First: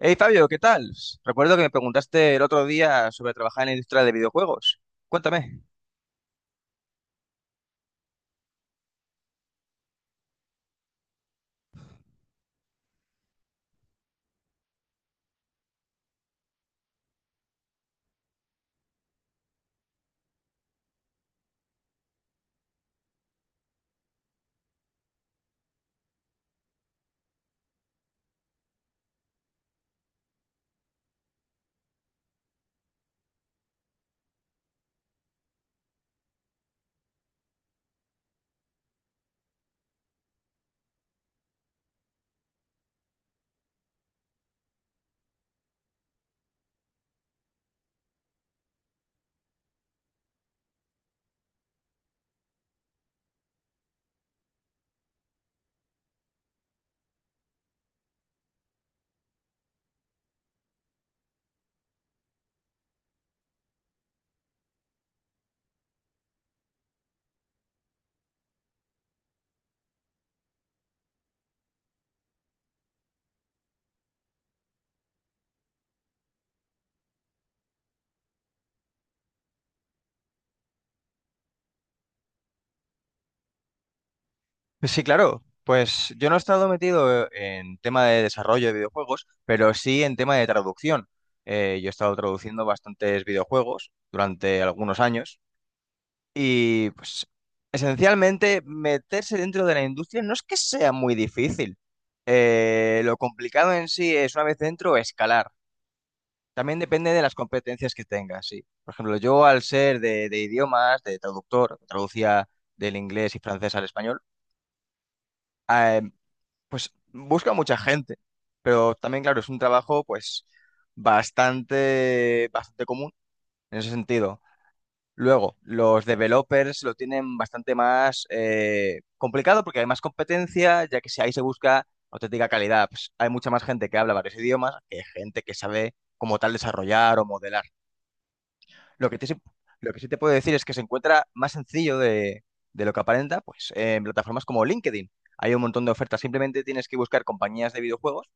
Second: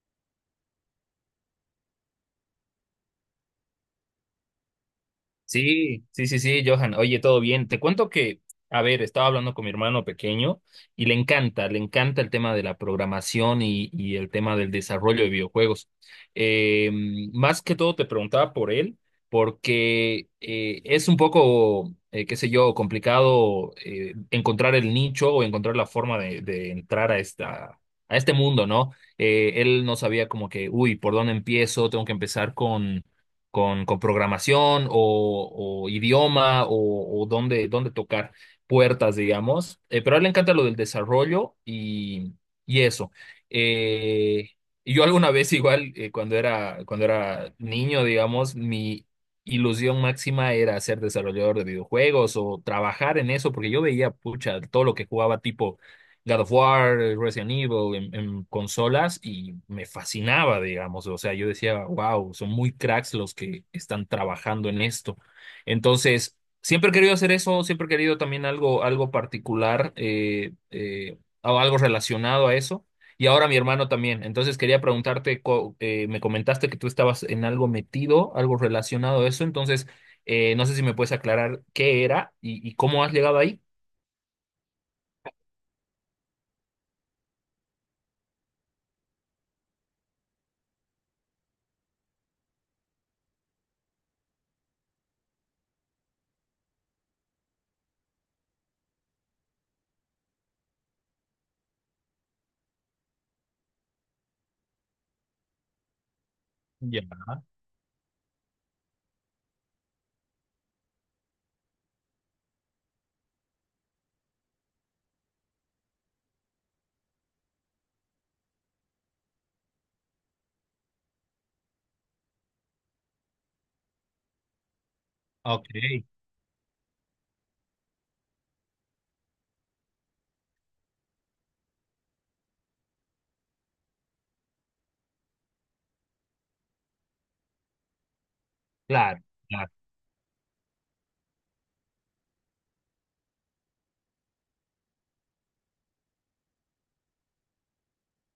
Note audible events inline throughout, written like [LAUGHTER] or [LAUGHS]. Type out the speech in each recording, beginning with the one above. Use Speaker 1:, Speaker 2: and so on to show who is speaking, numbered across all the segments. Speaker 1: Hey Fabio, ¿qué tal? Recuerdo que me preguntaste el otro día sobre trabajar en la industria de videojuegos. Cuéntame.
Speaker 2: Sí, sí, sí, sí, Johan. Oye, todo bien. Te cuento que, a ver, estaba hablando con mi hermano pequeño y le encanta el tema de la programación y el tema del desarrollo de videojuegos. Eh, Más que todo te preguntaba por él, porque es un poco, qué sé yo, complicado, encontrar el nicho o encontrar la forma de entrar a a este mundo, ¿no? Él no sabía como que, uy, ¿por dónde empiezo? Tengo que empezar con programación o idioma o dónde tocar puertas, digamos. Pero a él le encanta lo del desarrollo y eso. Eh, y yo alguna vez igual, cuando era niño, digamos, mi ilusión máxima era ser desarrollador de videojuegos o trabajar en eso, porque yo veía, pucha, todo lo que jugaba tipo God of War, Resident Evil en consolas y me fascinaba, digamos. O sea, yo decía, wow, son muy cracks los que están trabajando en esto. Entonces, siempre he querido hacer eso, siempre he querido también algo, algo particular, o algo relacionado a eso. Y ahora mi hermano también. Entonces quería preguntarte, me comentaste que tú estabas en algo metido, algo relacionado a eso. Entonces, no sé si me puedes aclarar qué era y cómo has llegado ahí.
Speaker 1: Sí, claro. Pues yo no he estado metido en tema de desarrollo de videojuegos, pero sí en tema de traducción. Yo he estado traduciendo bastantes videojuegos durante algunos años y pues esencialmente meterse dentro de la industria no es que sea muy difícil. Lo complicado en sí es, una vez dentro, escalar. También
Speaker 2: Ya,
Speaker 1: depende de las competencias que tengas, sí. Por ejemplo, yo al ser de idiomas, de traductor, traducía del inglés y francés al español, eh, pues busca mucha gente. Pero también, claro, es un trabajo pues bastante común en ese sentido. Luego,
Speaker 2: ok.
Speaker 1: los developers lo tienen bastante más complicado, porque hay más competencia, ya que si ahí se busca auténtica calidad, pues hay mucha más gente que habla varios idiomas que gente que sabe como tal desarrollar o modelar. Lo que,
Speaker 2: Claro.
Speaker 1: te, sí-
Speaker 2: Claro.
Speaker 1: lo que sí te puedo decir es que se encuentra más sencillo de lo que aparenta, pues en plataformas como LinkedIn. Hay un montón de ofertas. Simplemente tienes que buscar compañías de videojuegos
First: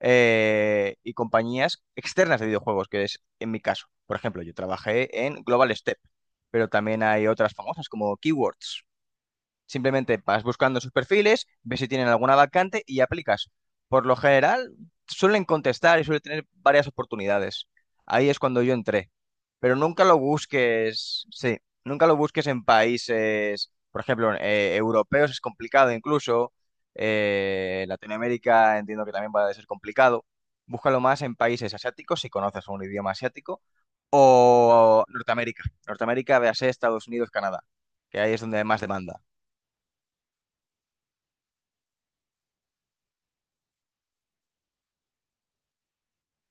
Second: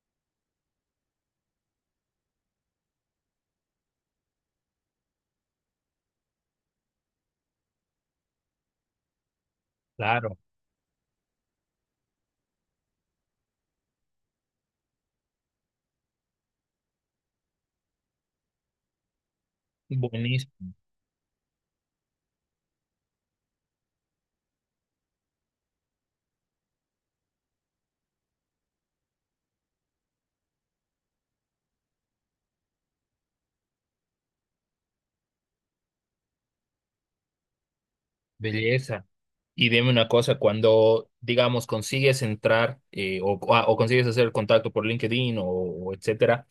Speaker 1: y compañías externas de videojuegos, que es en mi caso. Por ejemplo, yo trabajé en Global Step, pero también hay otras famosas como Keywords. Simplemente
Speaker 2: Claro,
Speaker 1: vas buscando sus perfiles, ves si tienen alguna vacante y aplicas. Por lo general, suelen contestar y suelen tener varias oportunidades. Ahí es cuando yo entré. Pero nunca lo
Speaker 2: buenísimo,
Speaker 1: busques, sí, nunca lo busques en países, por ejemplo, europeos es complicado incluso, Latinoamérica entiendo que también va a ser complicado. Búscalo más en países asiáticos, si conoces un idioma asiático, o Norteamérica. Norteamérica, véase Estados Unidos, Canadá, que ahí es donde hay más
Speaker 2: belleza.
Speaker 1: demanda.
Speaker 2: Y dime una cosa, cuando, digamos, consigues entrar, o consigues hacer contacto por LinkedIn o etcétera,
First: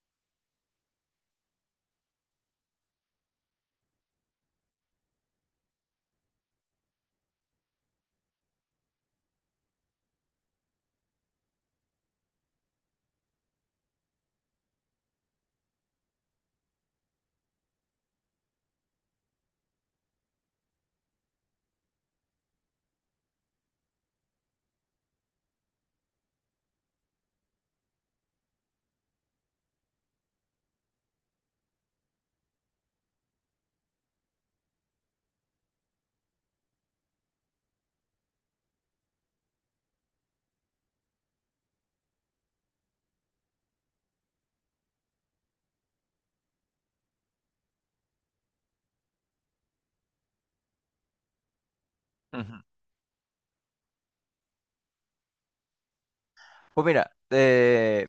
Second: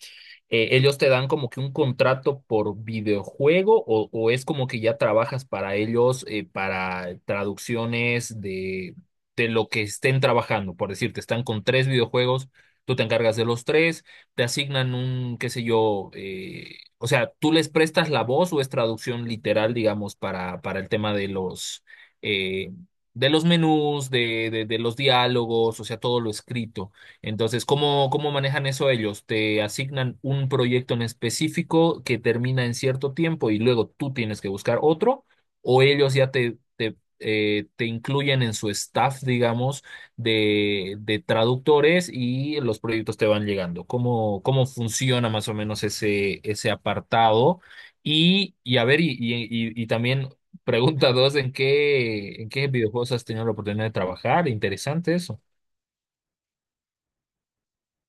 Speaker 2: ellos te dan como que un contrato por videojuego, o es como que ya trabajas para ellos, para traducciones de lo que estén trabajando. Por decirte, están con tres videojuegos, tú te encargas de los tres, te asignan un, qué sé yo, o sea, tú les prestas la voz o es traducción literal, digamos, para el tema eh, de los menús, de los diálogos, o sea, todo lo escrito. Entonces, ¿cómo, cómo manejan eso ellos? Te asignan un proyecto en específico que termina en cierto tiempo y luego tú tienes que buscar otro, o ellos ya te incluyen en su staff, digamos, de traductores y los proyectos te van llegando. ¿Cómo, cómo funciona más o menos ese, ese apartado? Y a ver, y también [LAUGHS] pregunta dos, en
Speaker 1: Ujú.
Speaker 2: qué videojuegos has tenido la oportunidad de trabajar? Interesante eso.
Speaker 1: Pues mira,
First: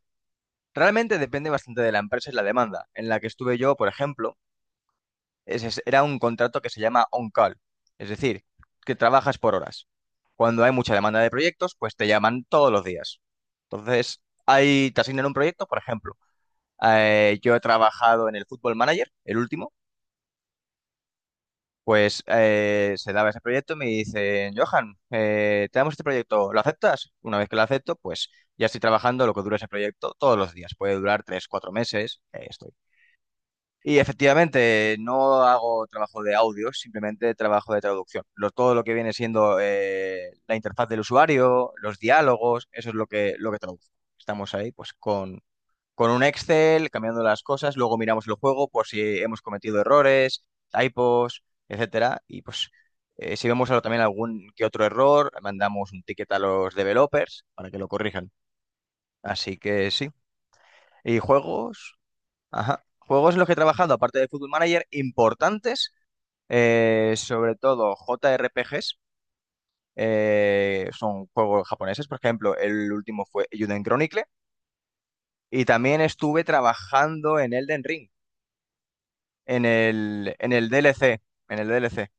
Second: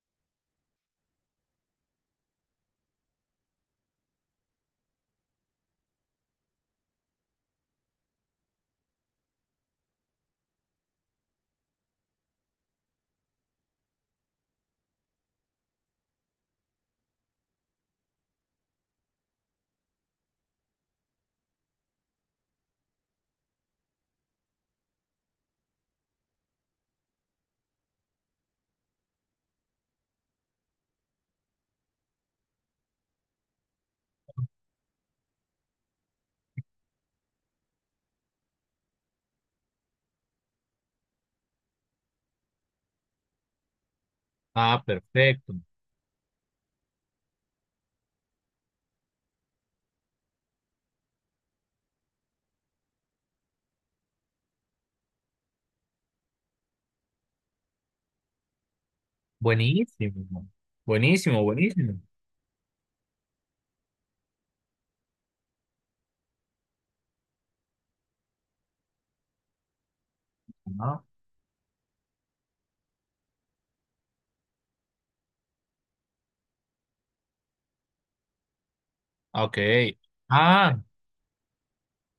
Speaker 1: realmente depende bastante de la empresa y la demanda. En la que estuve yo, por ejemplo, era un contrato que se llama on-call, es decir, que trabajas por horas. Cuando hay mucha demanda de proyectos, pues te llaman todos los días. Entonces, ahí te asignan un proyecto. Por ejemplo, yo he trabajado en el Football Manager, el último, pues se daba ese proyecto y me dicen, Johan, te damos este proyecto, ¿lo aceptas? Una vez que lo acepto, pues ya estoy trabajando lo que dura ese proyecto todos los días. Puede durar tres, cuatro meses, esto. Y efectivamente, no hago trabajo de audio, simplemente trabajo de traducción. Todo lo que viene siendo la interfaz del usuario, los diálogos, eso es lo que traduzco. Estamos ahí
Speaker 2: Ah,
Speaker 1: pues
Speaker 2: perfecto.
Speaker 1: con un Excel, cambiando las cosas, luego miramos el juego por si hemos cometido errores, typos, etcétera. Y pues si vemos también algún que otro error, mandamos un ticket a los developers para que lo corrijan. Así que sí.
Speaker 2: Buenísimo,
Speaker 1: ¿Y
Speaker 2: buenísimo,
Speaker 1: juegos?
Speaker 2: buenísimo.
Speaker 1: Ajá. Juegos en los que he trabajado, aparte de Football Manager, importantes, sobre todo JRPGs,
Speaker 2: Ah,
Speaker 1: son juegos japoneses. Por ejemplo, el último fue Juden Chronicle, y también estuve trabajando en Elden Ring,
Speaker 2: ok.
Speaker 1: en el
Speaker 2: Ah,
Speaker 1: DLC, en el DLC.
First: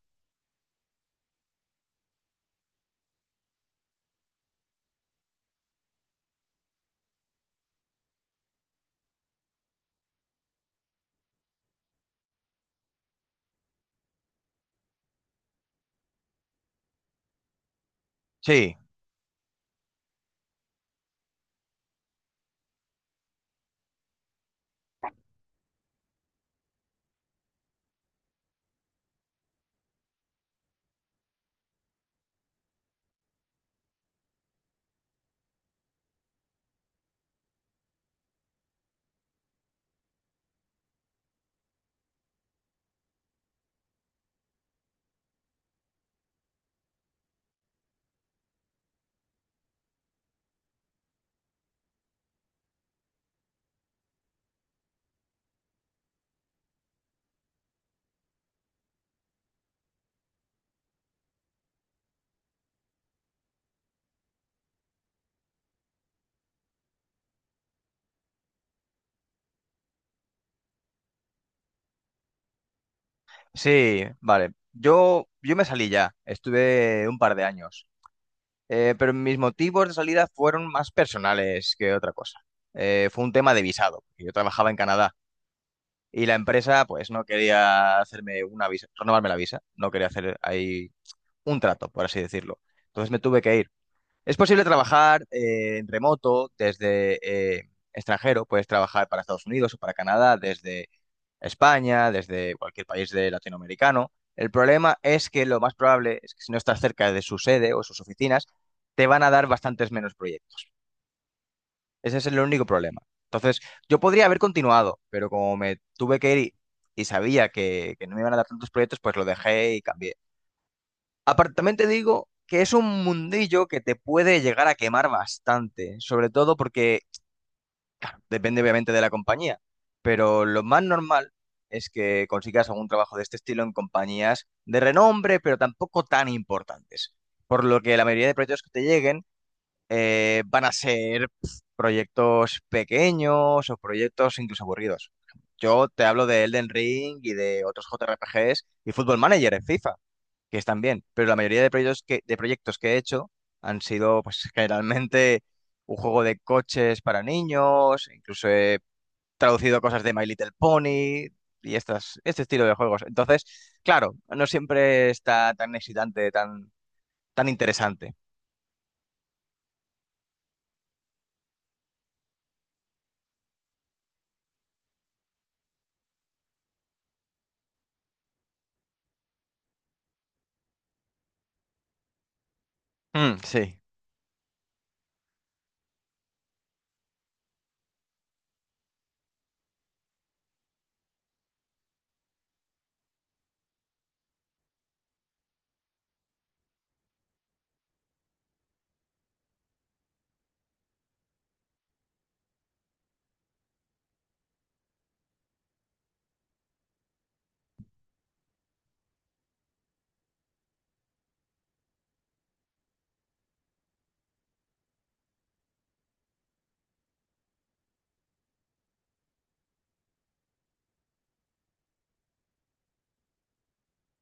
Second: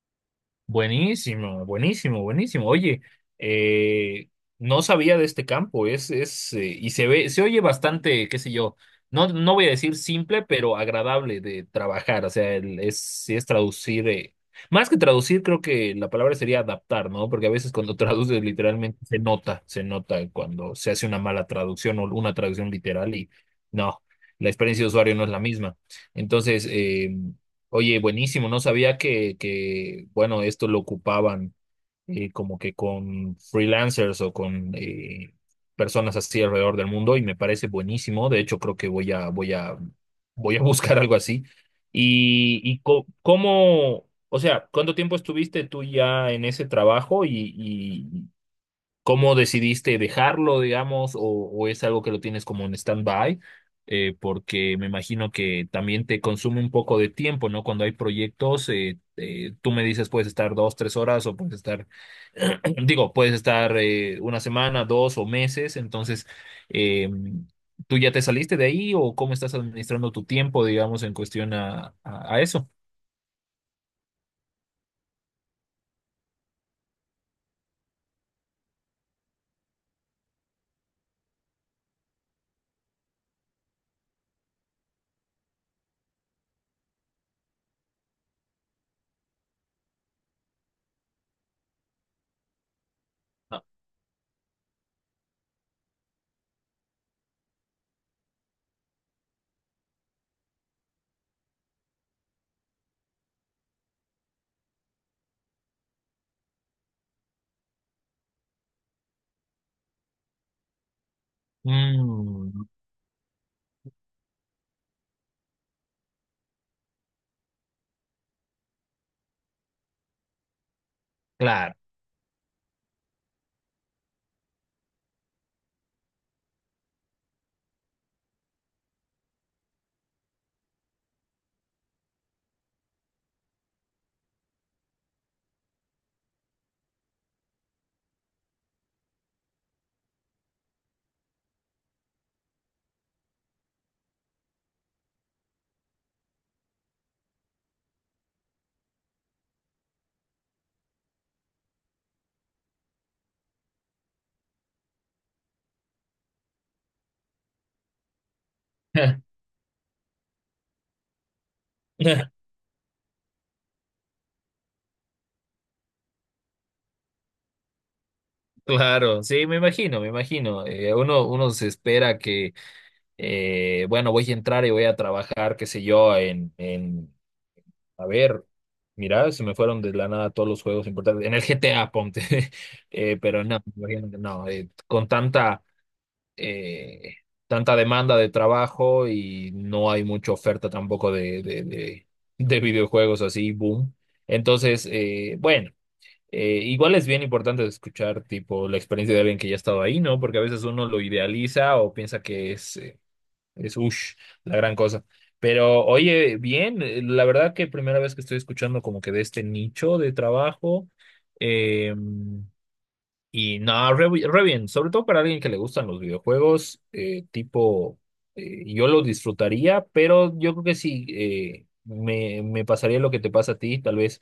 Speaker 2: buenísimo, buenísimo, buenísimo. Oye, eh, no sabía de este campo, y se ve, se oye bastante, qué sé yo, no, no voy a decir simple, pero agradable de trabajar. O sea, sí es traducir, más que traducir, creo que la palabra sería adaptar, ¿no? Porque a veces cuando [LAUGHS] traduces
Speaker 1: Sí,
Speaker 2: literalmente se nota cuando se hace una mala traducción o una traducción literal y no, la experiencia de usuario no es la misma. Entonces, oye, buenísimo, no sabía que bueno, esto lo ocupaban, como que con freelancers o con personas así alrededor del mundo y me parece buenísimo. De hecho, creo que voy a [LAUGHS] buscar algo así. Cómo, o sea, ¿cuánto tiempo estuviste tú ya en ese trabajo y cómo decidiste dejarlo, digamos, o es algo que lo tienes como en stand-by? Porque me imagino que también te consume un poco de tiempo, ¿no? Cuando hay proyectos, tú me dices puedes estar dos, tres horas o puedes estar, [CLEARS THROAT] digo, puedes estar, una semana, dos o meses. Entonces, eh, ¿tú ya te saliste de ahí o cómo estás administrando tu tiempo, digamos, en cuestión a eso?
Speaker 1: sí, vale. Yo me salí ya, estuve un par de años. Pero mis motivos de salida fueron más personales que otra cosa. Fue un tema de visado, porque yo trabajaba en Canadá. Y la empresa, pues, no quería hacerme una visa, renovarme la visa. No quería hacer ahí un trato, por así decirlo. Entonces me tuve que
Speaker 2: Ah,
Speaker 1: ir. Es posible trabajar en remoto desde extranjero. Puedes trabajar para Estados Unidos o para Canadá desde España, desde cualquier país de latinoamericano. El problema es que lo más probable es que si no estás cerca de su sede o sus oficinas, te van a dar bastantes menos proyectos. Ese es el
Speaker 2: mm,
Speaker 1: único problema. Entonces, yo podría haber continuado, pero como me tuve que ir y sabía que no me iban a dar tantos proyectos, pues lo dejé y cambié. Aparte,
Speaker 2: claro.
Speaker 1: también te digo que es un mundillo que te puede llegar a quemar bastante, sobre todo porque depende obviamente de la compañía, pero lo más normal es que consigas algún trabajo de este estilo en compañías de renombre, pero tampoco tan importantes. Por lo que la mayoría de proyectos que te lleguen van a ser pf, proyectos pequeños o proyectos incluso aburridos. Yo te hablo de Elden Ring y de otros JRPGs y Football Manager en FIFA, que están bien, pero la mayoría de proyectos que he hecho han sido pues [LAUGHS] generalmente un juego de coches para niños. Incluso he
Speaker 2: [LAUGHS]
Speaker 1: traducido cosas de My Little Pony y estas, este estilo de juegos. Entonces, claro, no siempre está tan excitante, tan, tan interesante.
Speaker 2: Claro, sí, me imagino, me imagino. Uno se espera que, bueno, voy a entrar y voy a trabajar, qué sé yo, a ver, mira, se me fueron de la nada todos los juegos importantes, en el GTA, ponte. [LAUGHS]
Speaker 1: Mm,
Speaker 2: Pero no, me
Speaker 1: sí.
Speaker 2: imagino que no, con tanta, eh, tanta demanda de trabajo y no hay mucha oferta tampoco de videojuegos así, boom. Entonces, bueno. Igual es bien importante escuchar, tipo, la experiencia de alguien que ya ha estado ahí, ¿no? Porque a veces uno lo idealiza o piensa que es ush, la gran cosa. Pero, oye, bien, la verdad que primera vez que estoy escuchando como que de este nicho de trabajo. em, y nada, re bien, sobre todo para alguien que le gustan los videojuegos, tipo, yo lo disfrutaría, pero yo creo que sí, me pasaría lo que te pasa a ti, tal vez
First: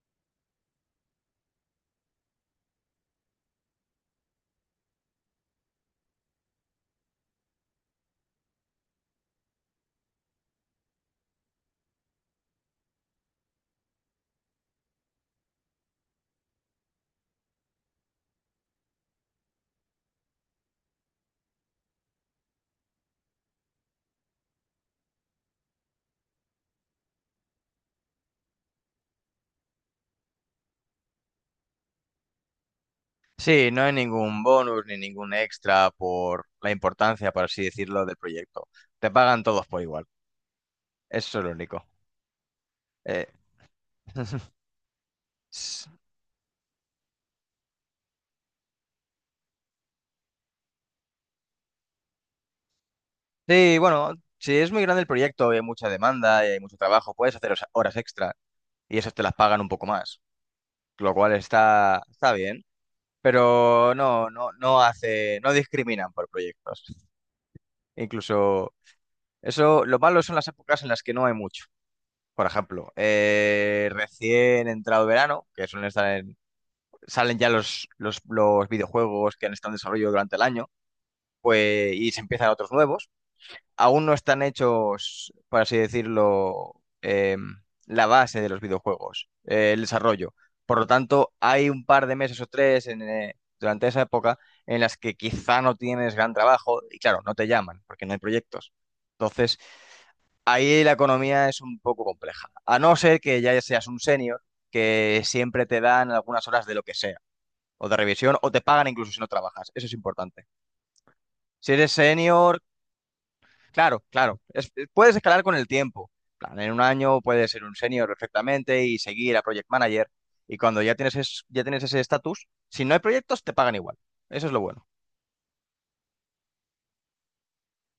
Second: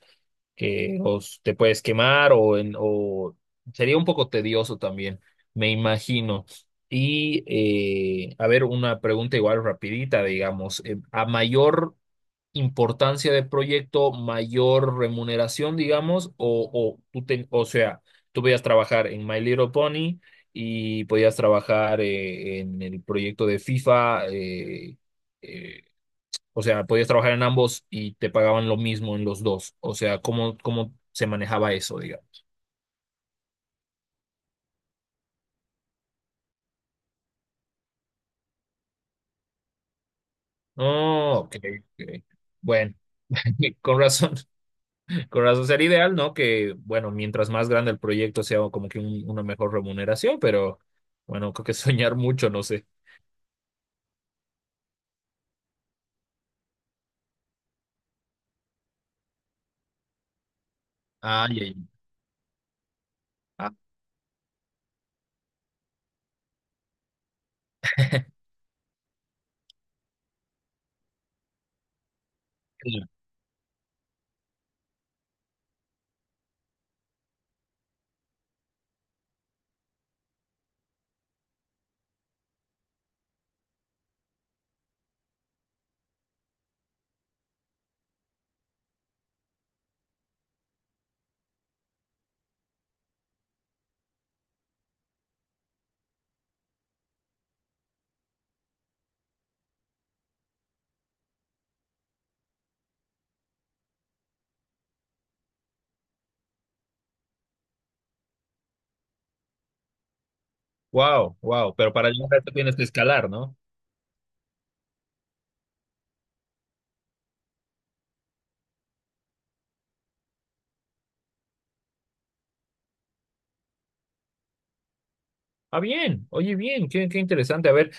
Speaker 2: que te puedes quemar o sería un poco tedioso también, me imagino. Y a ver, una pregunta igual rapidita, digamos, a mayor importancia de proyecto, mayor remuneración, digamos, o sea, tú podías trabajar en My Little Pony y podías trabajar, en el proyecto de FIFA, eh, o sea, podías trabajar en ambos y te pagaban lo mismo en los dos. O sea, ¿cómo, cómo se manejaba eso, digamos?
Speaker 1: Sí, no hay ningún bonus ni ningún extra por la importancia, por así decirlo, del proyecto. Te pagan todos por igual. Eso
Speaker 2: Oh,
Speaker 1: es lo
Speaker 2: ok,
Speaker 1: único.
Speaker 2: ok. Bueno,
Speaker 1: Eh,
Speaker 2: [LAUGHS] con razón.
Speaker 1: [LAUGHS]
Speaker 2: Con razón
Speaker 1: s-
Speaker 2: sería ideal, ¿no? Que, bueno, mientras más grande el proyecto sea, como que una mejor remuneración, pero bueno, creo que [LAUGHS] soñar mucho, no sé.
Speaker 1: Sí, bueno, si es muy grande el proyecto y hay mucha demanda y hay mucho trabajo, puedes hacer horas extra y esas te las pagan un poco más, lo cual
Speaker 2: Ay, ay,
Speaker 1: está, está bien,
Speaker 2: ah.
Speaker 1: pero no, no, no hace, no discriminan por proyectos.
Speaker 2: [LAUGHS]
Speaker 1: Incluso eso, lo malo son las épocas en las que no hay mucho. Por ejemplo, recién entrado verano, que suelen estar en salen ya los videojuegos que han estado en desarrollo durante el año, pues, y se empiezan otros nuevos. Aún no están hechos, por así decirlo, la base de los videojuegos, el desarrollo. Por lo tanto, hay un par de meses o tres en, durante esa época en las que quizá no tienes gran trabajo y claro, no te llaman porque no hay proyectos. Entonces, ahí la economía es un poco compleja. A no ser que ya seas un senior, que siempre te dan algunas horas de lo que sea o de revisión o te pagan incluso si no trabajas. Eso es importante.
Speaker 2: Wow,
Speaker 1: Si
Speaker 2: wow,
Speaker 1: eres
Speaker 2: pero para llegar a esto
Speaker 1: senior,
Speaker 2: tienes que escalar, ¿no?
Speaker 1: claro, claro, puedes escalar con el tiempo. En plan, en un año puedes ser un senior perfectamente y seguir a project manager. Y cuando ya tienes, ya tienes ese estatus, si no hay proyectos, te pagan igual. Eso es lo bueno.
Speaker 2: Ah, bien, oye, bien, qué, qué interesante. A ver,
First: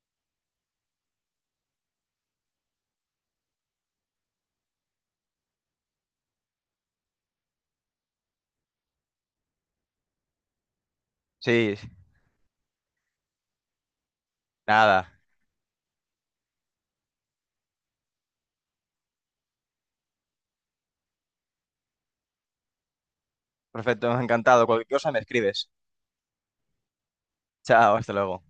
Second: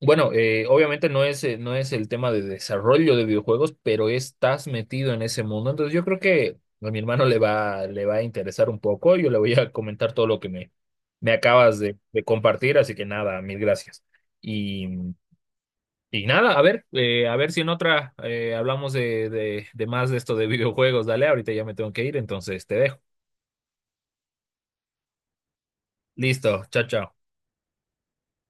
Speaker 2: bueno, obviamente no es, no es el tema de desarrollo de videojuegos, pero estás metido en ese mundo. Entonces yo creo que a mi hermano le va a interesar un poco. Yo le voy a comentar todo lo que me
Speaker 1: Sí,
Speaker 2: acabas de compartir. Así que nada, mil gracias. Y,
Speaker 1: nada.
Speaker 2: y nada, a ver si en otra, hablamos de más de esto de videojuegos. Dale, ahorita ya me tengo que ir, entonces te dejo.
Speaker 1: Perfecto, encantado. Cualquier cosa me escribes.
Speaker 2: Listo, chao, chao.
Speaker 1: Chao, hasta luego.